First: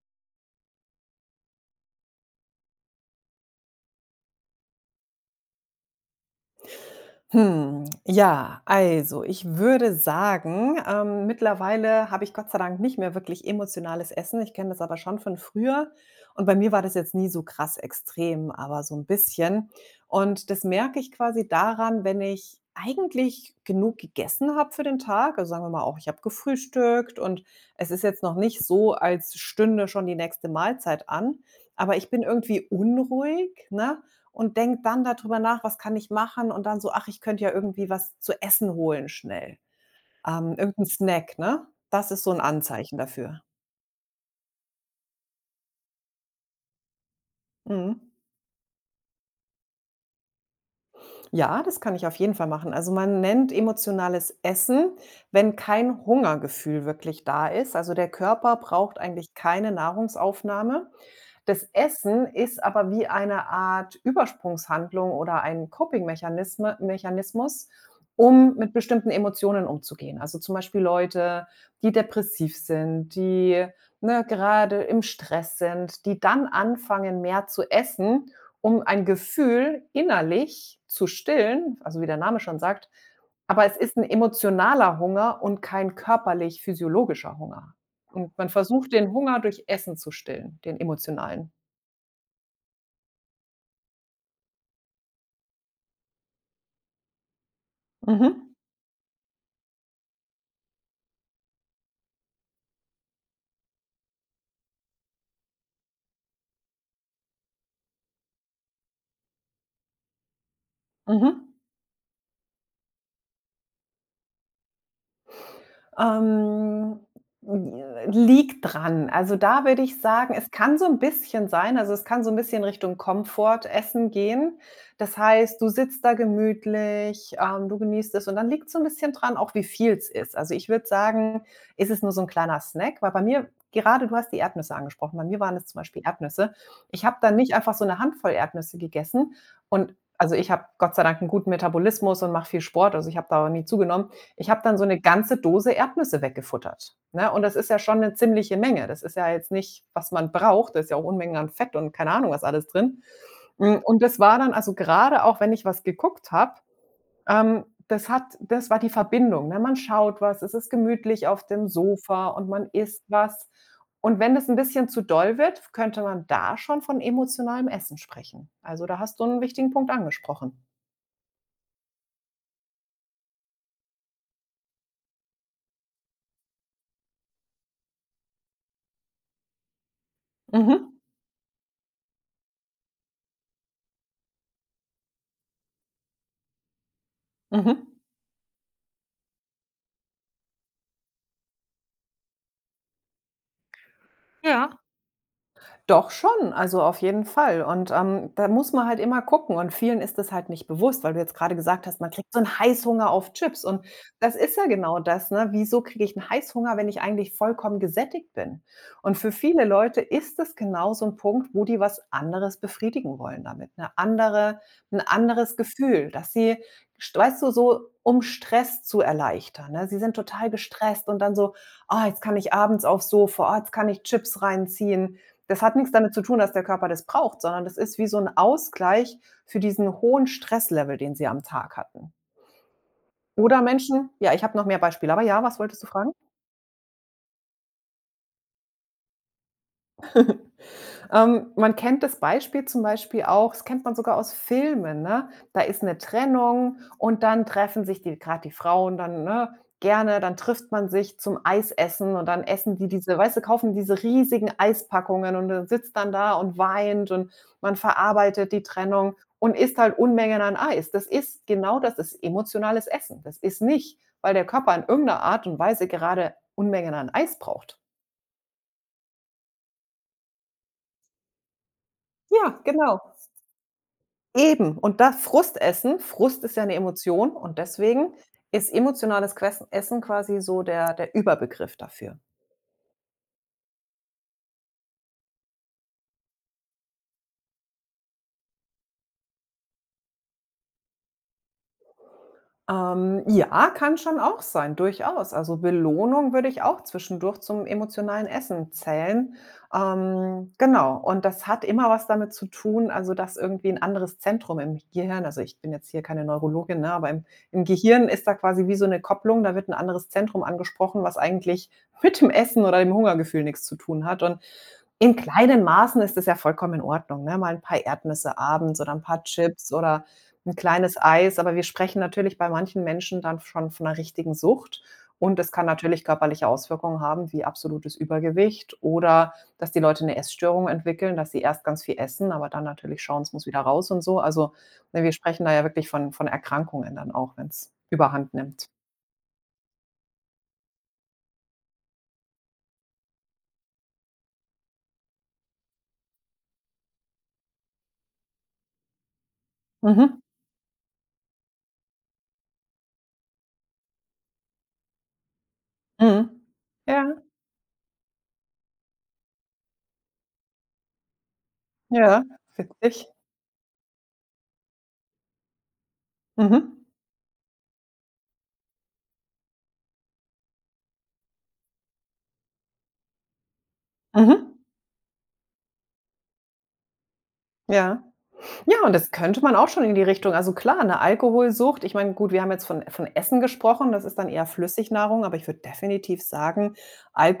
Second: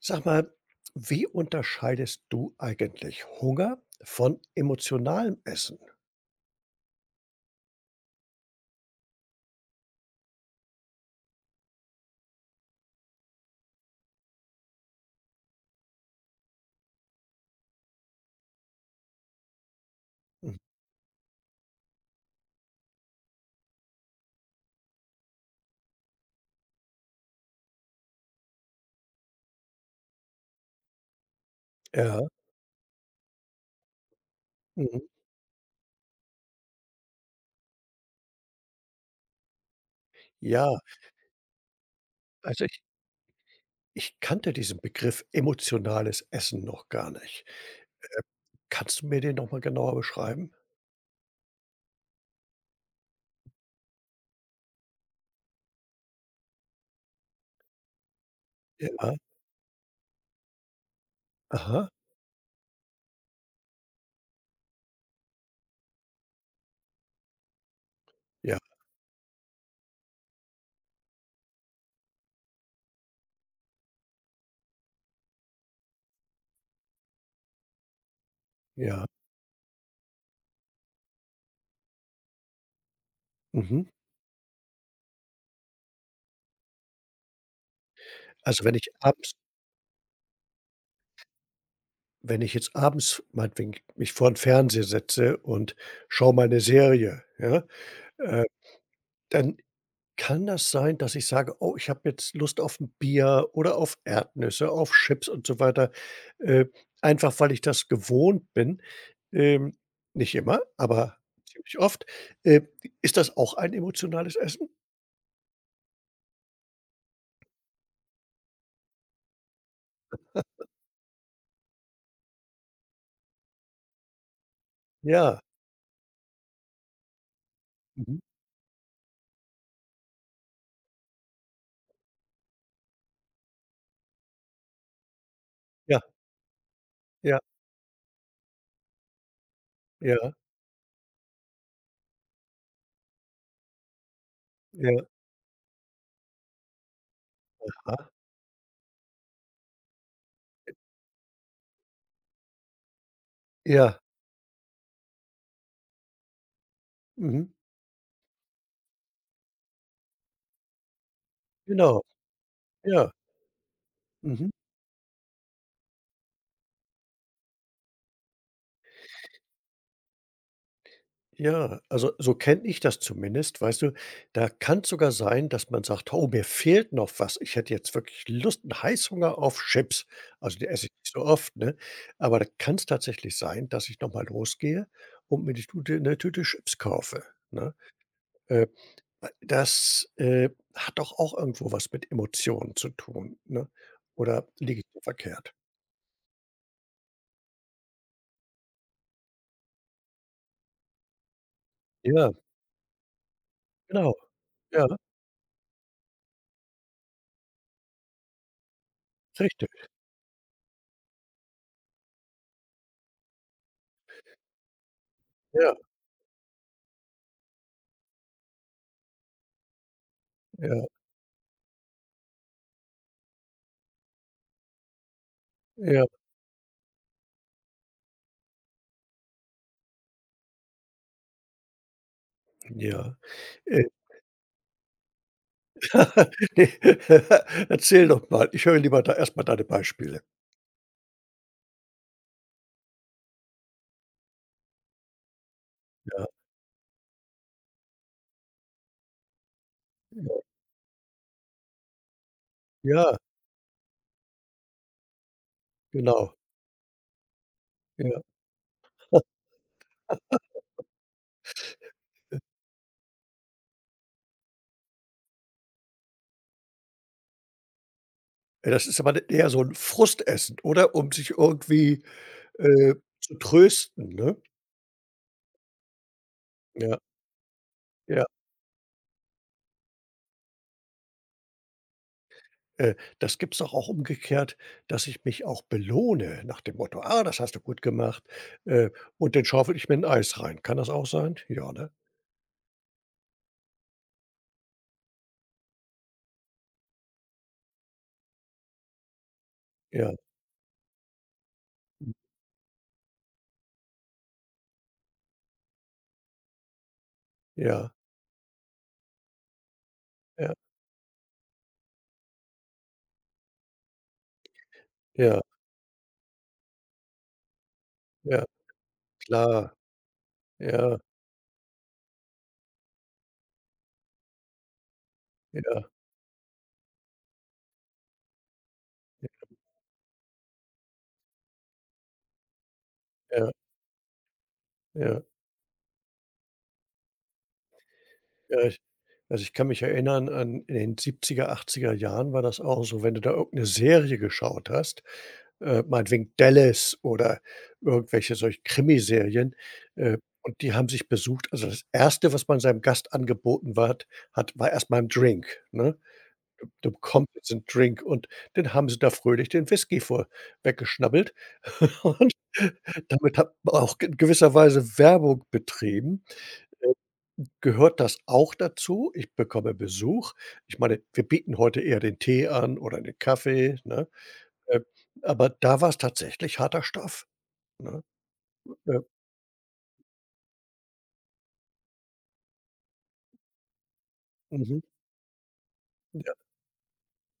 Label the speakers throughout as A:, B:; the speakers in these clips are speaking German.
A: Sag mal, wie unterscheidest du eigentlich Hunger von emotionalem Essen?
B: Hm, ja, also ich würde sagen, mittlerweile habe ich Gott sei Dank nicht mehr wirklich emotionales Essen. Ich kenne das aber schon von früher. Und bei mir war das jetzt nie so krass extrem, aber so ein bisschen. Und
A: Mhm.
B: das merke ich quasi daran, wenn ich eigentlich genug gegessen habe für den Tag. Also sagen wir mal auch, ich habe gefrühstückt und es ist jetzt noch nicht so, als stünde schon die nächste Mahlzeit an, aber ich
A: Ja,
B: bin irgendwie unruhig, ne? Und denke
A: mhm.
B: dann darüber nach: „Was kann ich machen?" Und dann so: „Ach, ich könnte ja irgendwie was zu essen holen schnell."
A: Ja,
B: Irgend Snack, ne? Das ist so 'n
A: also ich
B: Anzeichen dafür.
A: ich kannte diesen Begriff emotionales Essen noch gar nicht.
B: Mhm.
A: Kannst du mir den noch mal genauer beschreiben?
B: Ja, das kann ich auf jeden Fall machen. Also, man nennt emotionales Essen, wenn kein Hungergefühl wirklich da ist. Also, der Körper braucht
A: Ja,
B: eigentlich keine Nahrungsaufnahme. Das
A: aha.
B: Essen ist aber wie eine Art Übersprungshandlung oder ein Coping-Mechanisme Mechanismus, um
A: Ja,
B: mit bestimmten Emotionen umzugehen. Also, zum Beispiel Leute, die depressiv sind, die, ne, gerade im Stress sind, die dann anfangen, mehr zu essen, um ein
A: ja.
B: Gefühl innerlich zu stillen, also wie der Name schon sagt. Aber es
A: Mhm.
B: ist ein emotionaler Hunger und kein körperlich-physiologischer Hunger. Und man
A: Also, wenn ich
B: versucht, den
A: abends
B: Hunger durch Essen zu stillen, den emotionalen.
A: Wenn ich jetzt abends meinetwegen mich vor den Fernseher setze und schaue meine Serie, ja, äh,
B: Mhm.
A: dann kann das sein, dass ich sage: „Oh, ich habe jetzt Lust auf 'n Bier oder auf Erdnüsse, auf Chips“ und so weiter, äh, einfach weil ich das gewohnt bin. Ähm, Nicht immer, aber
B: Mhm.
A: ziemlich oft. Äh, Ist das auch ein emotionales Essen?
B: Ähm, Liegt dran. Also, da würde ich sagen, es kann so ein bisschen sein also, es kann so ein bisschen Richtung Komfortessen gehen. Das
A: Ja.
B: heißt, du sitzt da gemütlich, du genießt
A: Mhm.
B: es und dann liegt's so ein bisschen dran, auch wie viel es ist. Also, ich würde sagen, ist es nur so ein kleiner Snack, weil bei mir gerade du hast die Erdnüsse angesprochen, bei mir waren es zum
A: Ja,
B: Beispiel Erdnüsse. Ich habe dann
A: ja,
B: nicht einfach so eine Handvoll Erdnüsse gegessen und
A: ja,
B: also, ich habe Gott sei Dank einen guten Metabolismus und mache viel Sport, also, ich habe da nie zugenommen. Ich habe dann so eine
A: ja.
B: ganze Dose Erdnüsse weggefuttert, ne? Und das ist ja
A: Ah,
B: schon eine ziemliche Menge. Das ist ja jetzt nicht, was man braucht. Da ist ja auch Unmengen an Fett und keine Ahnung, was alles drin. Hm,
A: ja.
B: und das war dann also gerade auch, wenn ich was geguckt habe,
A: Mhm.
B: das war die Verbindung, ne? Man schaut was, es ist gemütlich auf dem
A: Genau.
B: Sofa und man isst
A: Ja.
B: was. Und wenn das
A: Mhm.
B: ein bisschen zu doll wird, könnte man da schon von emotionalem Essen sprechen. Also, da hast du einen wichtigen Punkt angesprochen.
A: Ja, also so kenne ich das zumindest, weißt du, da kann es sogar sein, dass man sagt: „Oh, mir fehlt noch was. Ich hätte jetzt wirklich Lust 'n Heißhunger auf Chips.“ Also, die esse ich
B: Mhm,
A: nicht so oft, ne? Aber da kann es tatsächlich sein, dass ich noch mal losgehe und mir die Tute 'ne Tüte Chips kaufe, ne?
B: mhm.
A: Äh, Das, hat doch auch irgendwo was mit Emotionen zu tun, ne? Oder liege ich da verkehrt?
B: Doch schon, also auf jeden Fall. Und, da muss man halt immer gucken und vielen ist das halt nicht bewusst, weil du jetzt gerade gesagt hast, man kriegt
A: Ja,
B: so 'n Heißhunger auf Chips und
A: genau.
B: das ist ja
A: Ja,
B: genau das, ne? Wieso kriege ich einen Heißhunger, wenn ich eigentlich vollkommen gesättigt bin? Und für viele
A: richtig.
B: Leute ist das genau so ein Punkt, wo die was anderes befriedigen wollen damit, ein anderes
A: Ja,
B: Gefühl, dass sie st weißt du, so um Stress zu erleichtern, ne? Sie sind total
A: ja,
B: gestresst und dann so: „Ah, jetzt kann ich abends aufs Sofa. Ah, jetzt kann ich Chips reinziehen." Das hat nichts
A: ja,
B: damit zu tun, dass der Körper das braucht, sondern das ist wie so ein Ausgleich für diesen hohen Stresslevel, den sie am Tag hatten.
A: ja.
B: Oder
A: Äh
B: Menschen ja, ich habe noch mehr Beispiele, aber ja, was wolltest du fragen?
A: Ne, erzähl doch mal. Ich höre lieber da erst mal deine Beispiele.
B: Man kennt das Beispiel zum Beispiel auch das kennt man sogar aus Filmen, ne? Da ist eine
A: Ja.
B: Trennung und dann treffen sich die gerade die Frauen dann, ne, gerne, dann trifft man sich zum Eisessen und dann essen die diese
A: Ja,
B: weißt du, kaufen diese riesigen Eispackungen und dann sitzt dann da
A: genau.
B: und weint und man
A: Ja.
B: verarbeitet die Trennung und isst halt Unmengen an Eis. Das ist genau das ist emotionales Essen. Das ist nicht, weil der Körper in irgendeiner Art und Weise gerade Unmengen an Eis braucht.
A: Ja, das ist aber dann eher so ein Frustessen, oder? Um sich irgendwie,
B: Ja,
A: äh,
B: genau.
A: zu trösten, ne?
B: Eben, und das Frustessen Frust ist ja 'ne
A: Ja,
B: Emotion und deswegen
A: ja.
B: ist emotionales Quessen Essen quasi so der Überbegriff dafür.
A: Das gibt's doch auch umgekehrt, dass ich mich auch belohne nach dem Motto: „Ah, das hast du gut gemacht“, äh, und dann schaufel ich mir ein Eis rein. Kann das auch sein? Ja, ne?
B: Ja, kann schon auch sein, durchaus. Also, Belohnung würde ich auch zwischendurch zum emotionalen Essen zählen.
A: Ja,
B: Genau, und das hat immer was damit zu tun, also, dass irgendwie 'n anderes Zentrum im Gehirn also, ich bin jetzt hier keine Neurologin, ne, aber im
A: ja,
B: Gehirn ist da quasi wie so 'ne Kopplung, da wird 'n anderes Zentrum
A: ja,
B: angesprochen, was eigentlich mit dem Essen oder dem Hungergefühl nix zu tun hat und in
A: ja,
B: kleinen Maßen ist es ja vollkommen in Ordnung, ne? Mal ein paar Erdnüsse
A: ja,
B: abends oder ein paar
A: klar.
B: Chips oder ein kleines
A: Ja,
B: Eis, aber wir sprechen natürlich bei manchen Menschen dann schon von einer richtigen Sucht und es kann
A: ja,
B: natürlich körperliche Auswirkungen haben wie absolutes Übergewicht oder dass die Leute eine Essstörung entwickeln, dass sie erst ganz viel essen, aber dann natürlich schauen, es muss
A: ja,
B: wieder raus und so. Also, ne, wir
A: ja,
B: sprechen da ja wirklich von Erkrankungen dann auch, wenn es Überhand nimmt.
A: ja. Also, ich kann mich erinnern an in den siebziger, achtziger Jahren war das auch so, wenn du da irgendeine Serie geschaut hast, meinetwegen Dallas oder irgendwelche solche Krimiserien,
B: Mhm,
A: und die haben sich besucht. Also, das erste, was man seinem Gast angeboten ward hat, war erst mal 'n Drink, ne?
B: mhm.
A: „Du
B: Ja,
A: bekommst jetzt 'n Drink“ und dann haben sie da fröhlich den Whisky vor weggeschnabbelt
B: ja,
A: und
B: witzig.
A: damit hat man auch in gewisser Weise Werbung betrieben.
B: Mhm,
A: Gehört das auch dazu? Ich bekomme Besuch. Ich meine, wir bieten heute eher den Tee an oder den Kaffee, ne?
B: mhm,
A: Äh, aber da war's tatsächlich harter Stoff,
B: ja.
A: ne?
B: Ja, und
A: Ja,
B: das könnte man auch schon in die Richtung also klar, eine Alkoholsucht ich meine, gut, wir haben jetzt von Essen gesprochen, das ist dann eher
A: mhm.
B: Flüssignahrung, aber ich würde definitiv
A: Ja,
B: sagen,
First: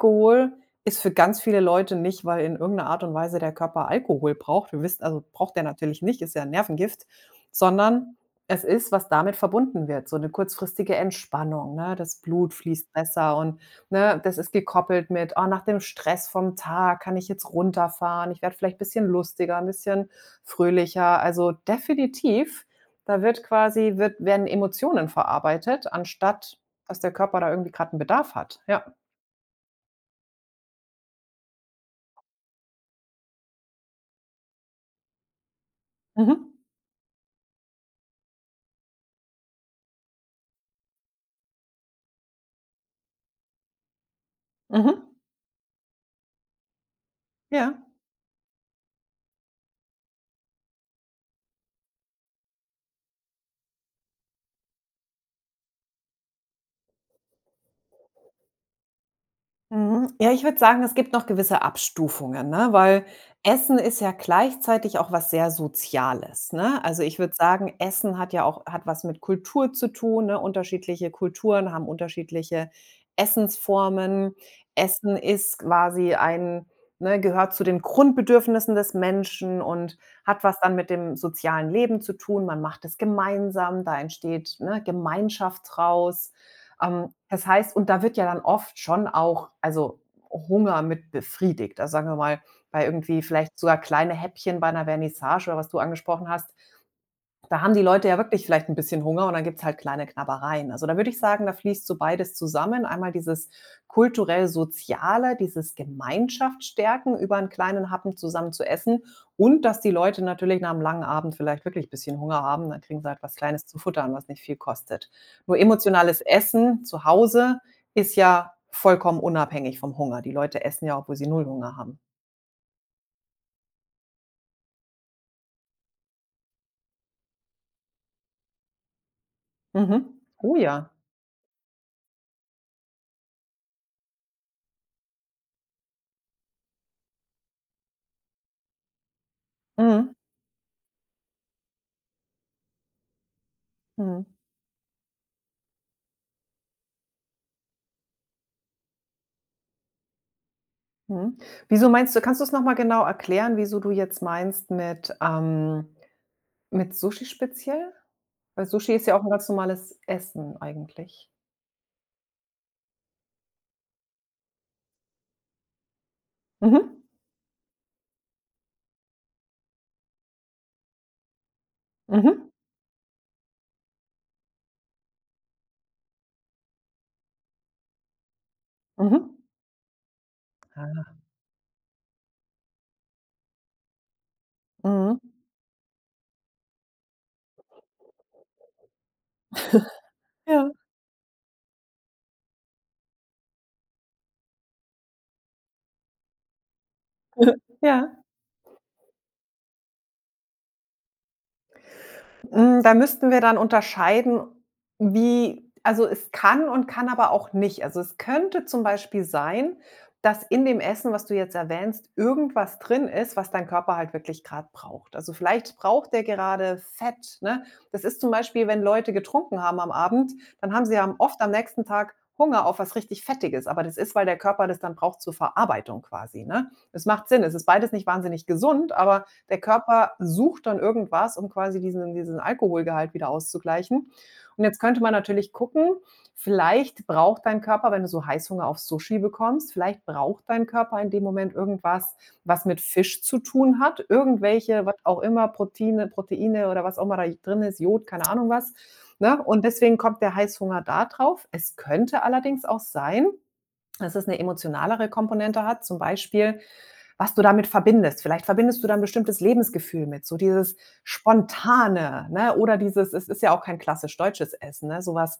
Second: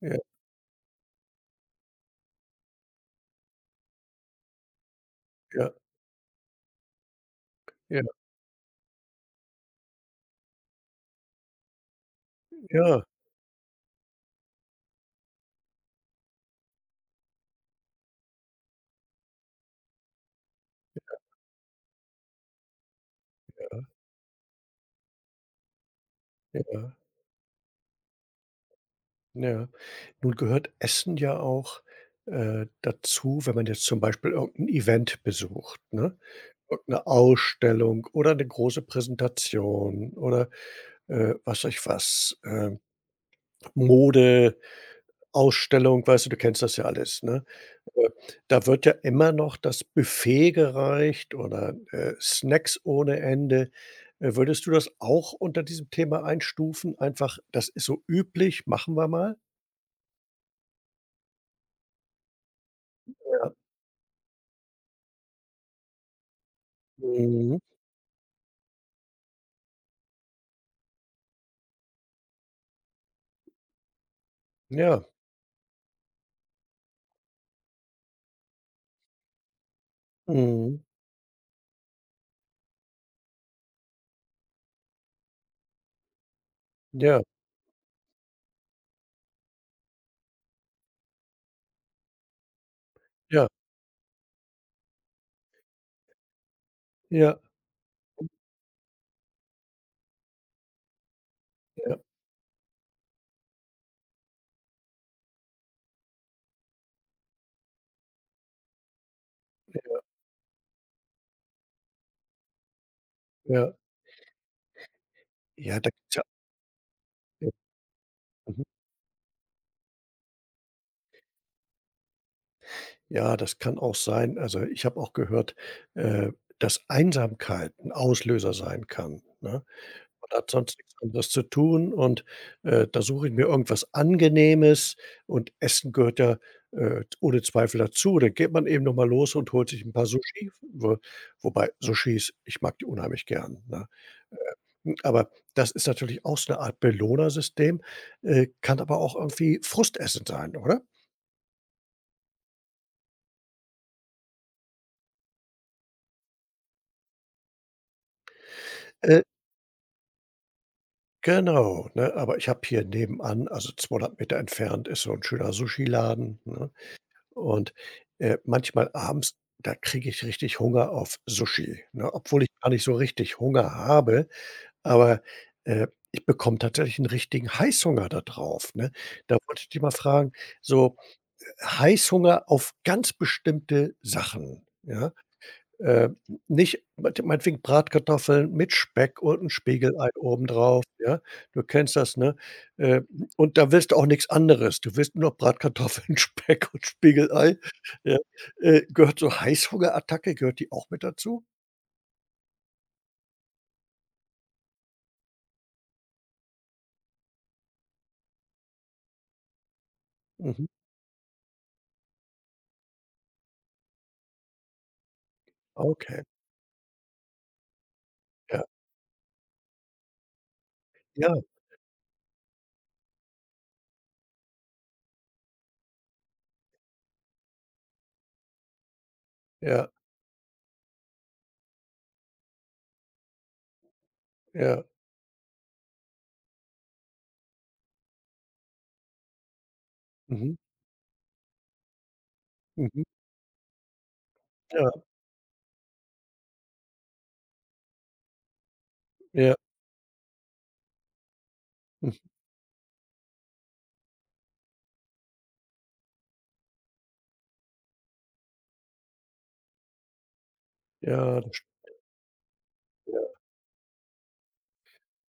A: ja,
B: ist für ganz viele Leute nicht, weil in irgendeiner Art und Weise der Körper Alkohol braucht. Wir wissen also braucht der
A: ja,
B: natürlich nicht, ist ja 'n Nervengift,
A: ja,
B: sondern es ist, was damit verbunden wird, so eine kurzfristige Entspannung, ne? Das Blut fließt
A: ja,
B: besser und, ne, das ist gekoppelt mit: „Oh, nach dem Stress vom Tag kann ich jetzt runterfahren. Ich werde vielleicht ein bisschen lustiger, ein bisschen fröhlicher." Also, definitiv, da wird quasi wird werden Emotionen verarbeitet, anstatt
A: ja,
B: dass der Körper da irgendwie gerade einen Bedarf hat. Ja.
A: ja. Nun gehört Essen ja auch, dazu, wenn man jetzt zum Beispiel irgend 'n Event besucht, ne?
B: Mhm.
A: Irgend 'ne Ausstellung oder 'ne große Präsentation oder, was weiß ich was, Mode
B: Mhm.
A: Ausstellung, weißt du, du kennst das ja alles, ne?
B: Ja.
A: Äh, Da wird ja immer noch das Buffet gereicht oder, Snacks ohne Ende. Würdest du das auch unter diesem Thema einstufen? Einfach, das ist so üblich, machen wir mal?
B: Mhm. Ja, ich würde sagen, es gibt noch gewisse Abstufungen, ne? Weil
A: Ja.
B: Essen ist ja gleichzeitig auch was sehr Soziales, ne? Also, ich würde
A: Mhm.
B: sagen, Essen hat ja auch hat was mit Kultur zu tun, ne? Unterschiedliche Kulturen haben unterschiedliche Essensformen.
A: Ja.
B: Essen ist quasi ein ne, gehört zu den Grundbedürfnissen des Menschen und hat was dann
A: Mhm.
B: mit dem sozialen Leben zu tun. Man macht es gemeinsam, da entsteht, ne, Gemeinschaft draus.
A: Ja,
B: Das heißt und da wird ja dann oft schon auch, also, Hunger mit befriedigt. Also, sagen wir mal, bei irgendwie
A: ja,
B: vielleicht sogar kleine Häppchen bei einer Vernissage oder was du angesprochen hast,
A: ja,
B: da haben die Leute ja wirklich vielleicht ein bisschen Hunger und dann gibt's halt kleine Knabbereien. Also, da würde ich sagen, da fließt so
A: ja,
B: beides zusammen. Einmal dieses kulturell-soziale, dieses Gemeinschaft über einen kleinen Happen zusammen zu essen und dass die Leute natürlich nach einem langen Abend vielleicht wirklich ein bisschen Hunger haben, dann kriegen sie halt was Kleines
A: ja.
B: zu futtern, was nicht viel kostet. Nur
A: Ja, da gibt's
B: emotionales
A: ja
B: Essen zu
A: ja,
B: Hause ist ja
A: mhm.
B: vollkommen unabhängig vom Hunger. Die Leute essen ja, obwohl sie null Hunger haben.
A: Ja, das kann auch sein. Also, ich habe auch gehört, äh, dass Einsamkeit ein Auslöser sein kann, ne?
B: Mhm.
A: Man hat
B: Oh
A: sonst nix
B: ja.
A: anderes zu tun und, da suche ich mir irgendwas Angenehmes und Essen gehört ja, ohne Zweifel dazu. Dann geht man eben noch mal los und holt sich ein paar
B: Mhm.
A: Sushi, wo wobei Sushis ich mag die unheimlich gern, ne?
B: Mhm.
A: Aber das ist natürlich auch so 'ne Art Belohnersystem, kann aber auch irgendwie Frustessen sein, oder?
B: Mhm. Wieso meinst du kannst du's noch mal genau erklären, wieso du jetzt meinst mit Sushi speziell? Weil Sushi ist ja
A: Äh,
B: auch ein ganz normales Essen eigentlich.
A: genau, ne? Aber ich habe hier nebenan, also 200 Meter entfernt, ist so ein schöner Sushiladen, ne?
B: Mhm.
A: Und, manchmal abends, da kriege ich richtig Hunger auf Sushi, ne, obwohl
B: Mhm.
A: ich gar nicht so richtig Hunger habe, aber, ich bekomme tatsächlich einen richtigen Heißhunger da drauf, ne? Da
B: Mhm.
A: wollte ich dich mal fragen, so
B: Ah.
A: Heißhunger auf ganz bestimmte Sachen, ja?
B: Mhm.
A: Äh, Nicht meint meinetwegen Bratkartoffeln mit Speck und 'n Spiegelei
B: Ja.
A: obendrauf, ja? Du kennst das, ne? Äh, und da willst du auch nix anderes. Du willst nur noch Bratkartoffeln, Speck und Spiegelei, ja?
B: Ja.
A: Gehört So Heißhungerattacke, gehört die auch mit dazu?
B: Hm, da müssten wir dann unterscheiden, wie also, es kann und kann aber auch nicht. Also, es könnte zum Beispiel sein, dass in
A: Mhm,
B: dem Essen, was du jetzt erwähnst, irgendwas drin ist, was dein Körper halt wirklich gerade braucht. Also, vielleicht braucht
A: okay.
B: der gerade Fett, ne? Das ist zum
A: Ja,
B: Beispiel, wenn Leute getrunken haben am Abend, dann haben sie am
A: ja,
B: oft am nächsten Tag Hunger auf was richtig Fettiges, aber das ist, weil der Körper das dann braucht zur Verarbeitung quasi, ne? Das macht Sinn. Es ist beides nicht wahnsinnig gesund, aber der
A: ja,
B: Körper sucht dann irgendwas, um quasi diesen Alkoholgehalt wieder auszugleichen. Und jetzt
A: ja.
B: könnte man natürlich gucken, vielleicht braucht dein Körper, wenn du so Heißhunger auf Sushi bekommst, vielleicht braucht
A: Mhm,
B: dein Körper in dem Moment irgendwas, was mit
A: mhm,
B: Fisch zu tun hat, irgendwelche, was
A: ja,
B: auch immer, Proteine oder was auch immer da drin ist, Jod, keine Ahnung was, ne?
A: ja,
B: Und deswegen kommt der Heißhunger da drauf. Es
A: hm,
B: könnte allerdings auch sein, dass es eine emotionalere Komponente hat, zum Beispiel, was du damit verbindest. Vielleicht verbindest du da 'n bestimmtes Lebensgefühl mit, so dieses
A: ja, das
B: Spontane, ne, oder dieses
A: ja,
B: es ist ja auch kein klassisch deutsches Essen, ne, sowas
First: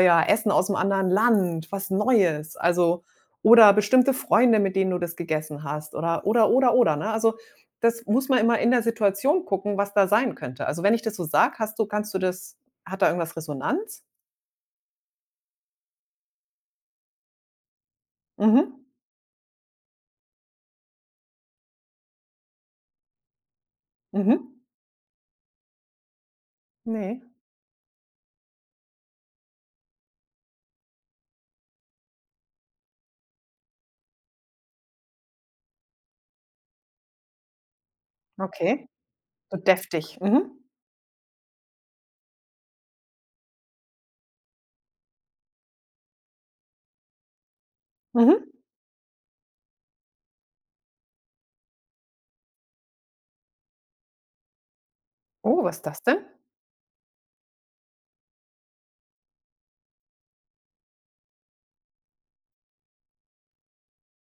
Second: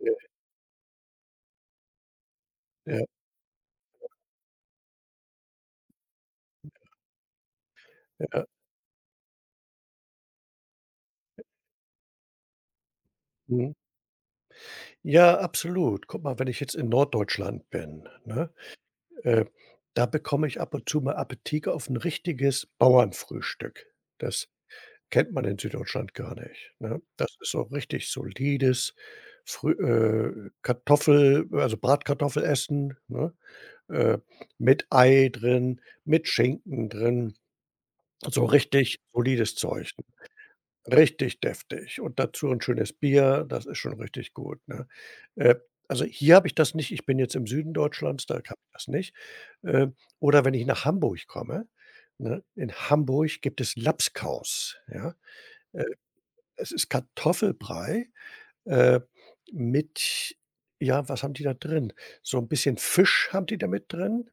A: ja,
B: Essen aus'm anderen Land, was Neues, also
A: ja,
B: oder bestimmte Freunde, mit denen du das gegessen hast oder, ne? Also, das muss man
A: ja.
B: immer in der Situation gucken, was da sein könnte. Also, wenn ich das so sage, hast du kannst du das hat da irgendwas
A: Mhm.
B: Resonanz?
A: Ja, absolut. Guck mal, wenn ich jetzt in Norddeutschland bin, ne?
B: Mhm,
A: Äh, Da bekomme ich ab und zu mal Appetit auf ein richtiges Bauernfrühstück. Das
B: mhm.
A: kennt man in Süddeutschland gar nicht, ne?
B: Ne,
A: Das ist so richtig solides früh Kartoffel also Bratkartoffelessen, ne, äh, mit Ei drin, mit Schinken drin, so
B: okay.
A: richtig solides
B: So
A: Zeug.
B: deftig. Mhm,
A: Richtig deftig und dazu 'n schönes Bier, das ist schon richtig gut, ne? Äh, also, hier habe ich das nicht. Ich bin jetzt im Süden Deutschlands, da habe
B: mhm.
A: ich das nicht. Oder wenn ich nach Hamburg komme, ne? In Hamburg gibt es Lapskaus, ja?
B: Oh, was
A: Äh,
B: ist das denn?
A: Es ist Kartoffelbrei, äh, mit ja, was haben die da drin? So 'n bisschen Fisch haben die da mit drin,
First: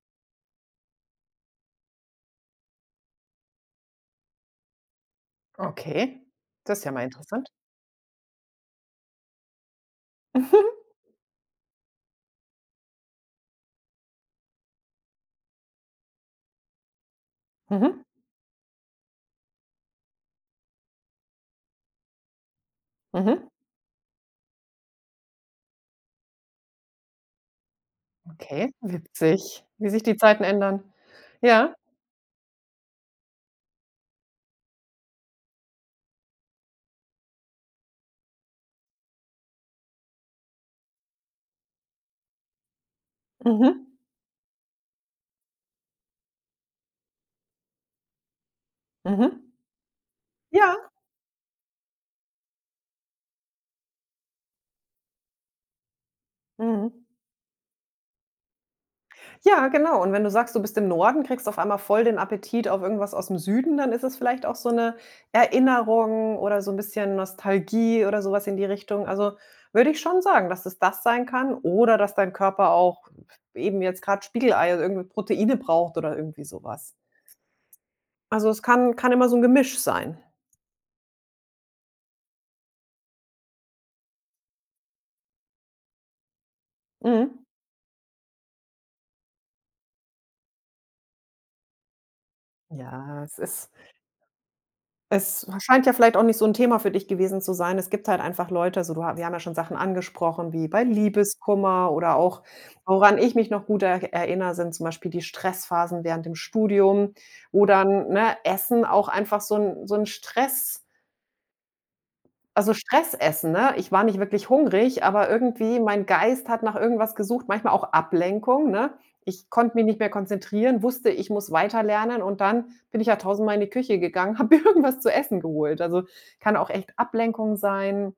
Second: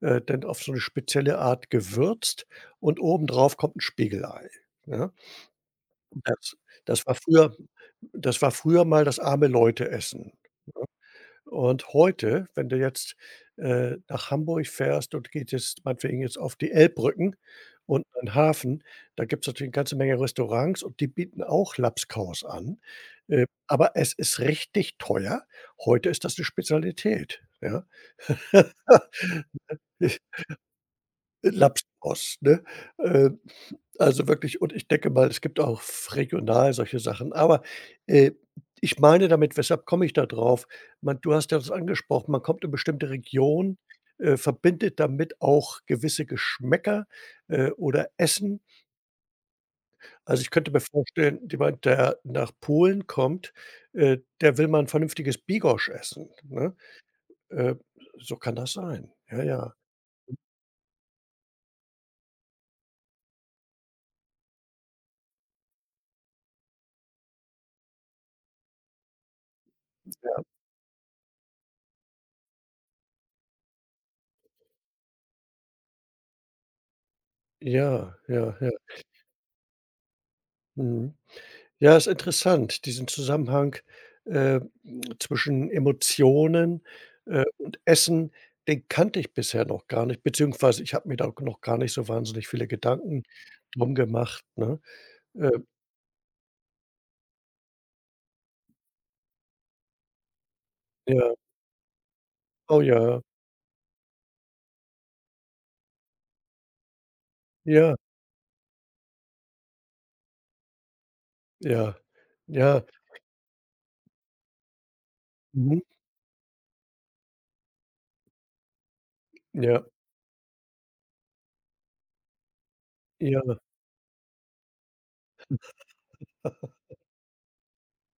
A: dann auf so 'ne spezielle Art gewürzt und obendrauf kommt 'n Spiegelei, ja,
B: Okay,
A: das
B: das ist ja mal
A: das war
B: interessant.
A: früher das war früher mal das arme Leute-Essen. Und heute, wenn du jetzt, nach Hamburg fährst und geht jetzt meinetwegen jetzt auf die Elbbrücken
B: Mhm, mhm,
A: und an den Hafen, da gibt's natürlich 'ne ganze Menge Restaurants und die bieten auch Labskaus an.
B: mhm.
A: Aber es ist richtig teuer. Heute ist das 'ne Spezialität, ja?
B: Okay, witzig, wie sich die Zeiten ändern. Ja,
A: Labskaus, ne? Äh Also wirklich, und ich denke mal, es gibt auch regional solche Sachen. Aber, äh, ich meine damit, weshalb komme ich da drauf? Man, du hast ja das angesprochen, man kommt in bestimmte Regionen,
B: mhm,
A: verbindet damit auch gewisse Geschmäcker, oder Essen.
B: mhm,
A: Also, ich könnte mir
B: ja,
A: vorstellen, jemand, der nach Polen kommt, der will mal ein vernünftiges Bigos essen, ne?
B: mhm.
A: Äh, so kann das sein. Ja,
B: Ja,
A: ja.
B: genau. Und wenn du sagst, du bist im Norden, kriegst auf einmal voll den Appetit auf irgendwas aus dem Süden, dann ist es vielleicht auch so 'ne Erinnerung oder so 'n bisschen Nostalgie oder so was in die Richtung. Also, würde ich schon sagen, dass es das sein kann oder dass dein Körper auch eben jetzt grad Spiegelei, also, irgendwie Proteine braucht oder irgendwie so was.
A: Ja,
B: Also,
A: ja,
B: es
A: ja.
B: kann immer so 'n Gemisch sein.
A: Mhm. Ja, ist interessant, diesen Zusammenhang, äh, zwischen Emotionen,
B: Mhm.
A: und Essen, den kannte ich bisher noch gar nicht, beziehungsweise ich habe mir da noch gar nicht so wahnsinnig viele
B: Ja,
A: Gedanken drum gemacht, ne?
B: es
A: Äh,
B: scheint ja vielleicht auch nicht so 'n Thema für dich gewesen zu sein. Es gibt halt einfach Leute, also, du ha wir haben ja schon Sachen angesprochen, wie bei
A: ja.
B: Liebeskummer oder auch
A: Oh
B: woran
A: ja.
B: ich mich noch gut er erinnere, sind zum Beispiel die Stressphasen während dem Studium, wo
A: Ja,
B: dann, ne, Essen auch einfach so 'n Stress.
A: ja,
B: Also,
A: ja.
B: Stressessen, ne? Ich war nicht wirklich hungrig, aber irgendwie
A: Mhm.
B: mein Geist hat nach irgendwas gesucht, manchmal auch Ablenkung, ne? Ich konnte mich
A: Ja,
B: nicht mehr konzentrieren, wusste, ich muss weiterlernen und dann bin ich ja tausendmal in
A: ja,
B: die Küche gegangen, habe mir irgendwas zu essen geholt. Also, kann auch echt Ablenkung sein.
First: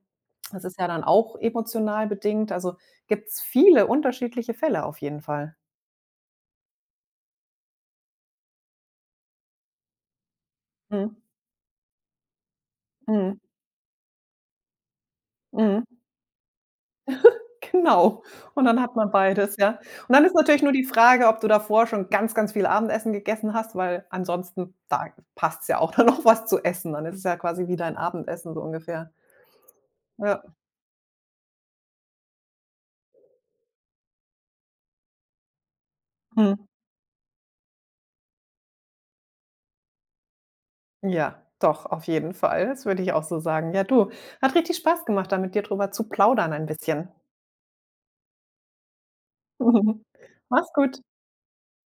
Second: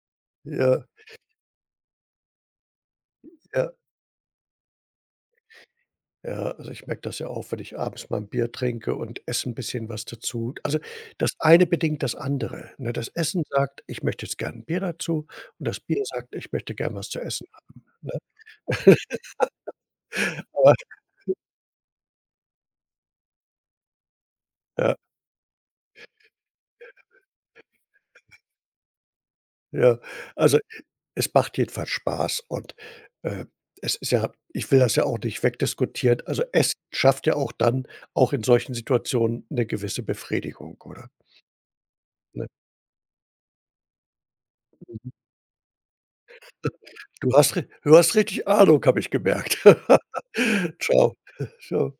B: Das ist
A: ja,
B: ja dann auch emotional bedingt. Also, gibt's
A: ja.
B: viele unterschiedliche Fälle auf jeden Fall.
A: Ja, also ich merke das ja auch, wenn ich abends mal 'n Bier trinke und esse 'n bisschen was dazu. Also,
B: Mhm.
A: das eine bedingt das andere, ne? Das
B: Mhm.
A: Essen sagt: „Ich möchte jetzt gern 'n Bier dazu“ und das
B: Mhm.
A: Bier sagt: „Ich möchte gern was zu essen“, ne?
B: Genau. Und dann hat man beides, ja. Und dann ist natürlich nur
A: Aber
B: die Frage, ob du davor schon ganz, ganz viel Abendessen gegessen hast, weil ansonsten,
A: ja,
B: da passt's ja auch dann noch was zu essen. Dann ist es ja quasi wie dein Abendessen so ungefähr.
A: ja.
B: Ja,
A: Also, es macht jedenfalls Spaß und, äh, es ist ja ich will das ja auch nicht wegdiskutieren. Also,
B: mhm.
A: Essen schafft ja auch dann auch in solchen Situationen 'ne gewisse Befriedigung, oder?
B: Ja, doch, auf jeden
A: Ne?
B: Fall. Das würde ich auch so sagen. Ja, du, hat richtig Spaß
A: Mhm.
B: gemacht, da mit dir drüber zu plaudern ein bisschen.
A: Du hast richtig Ahnung, habe ich gemerkt.
B: Mach's gut.
A: Ciao. Ciao.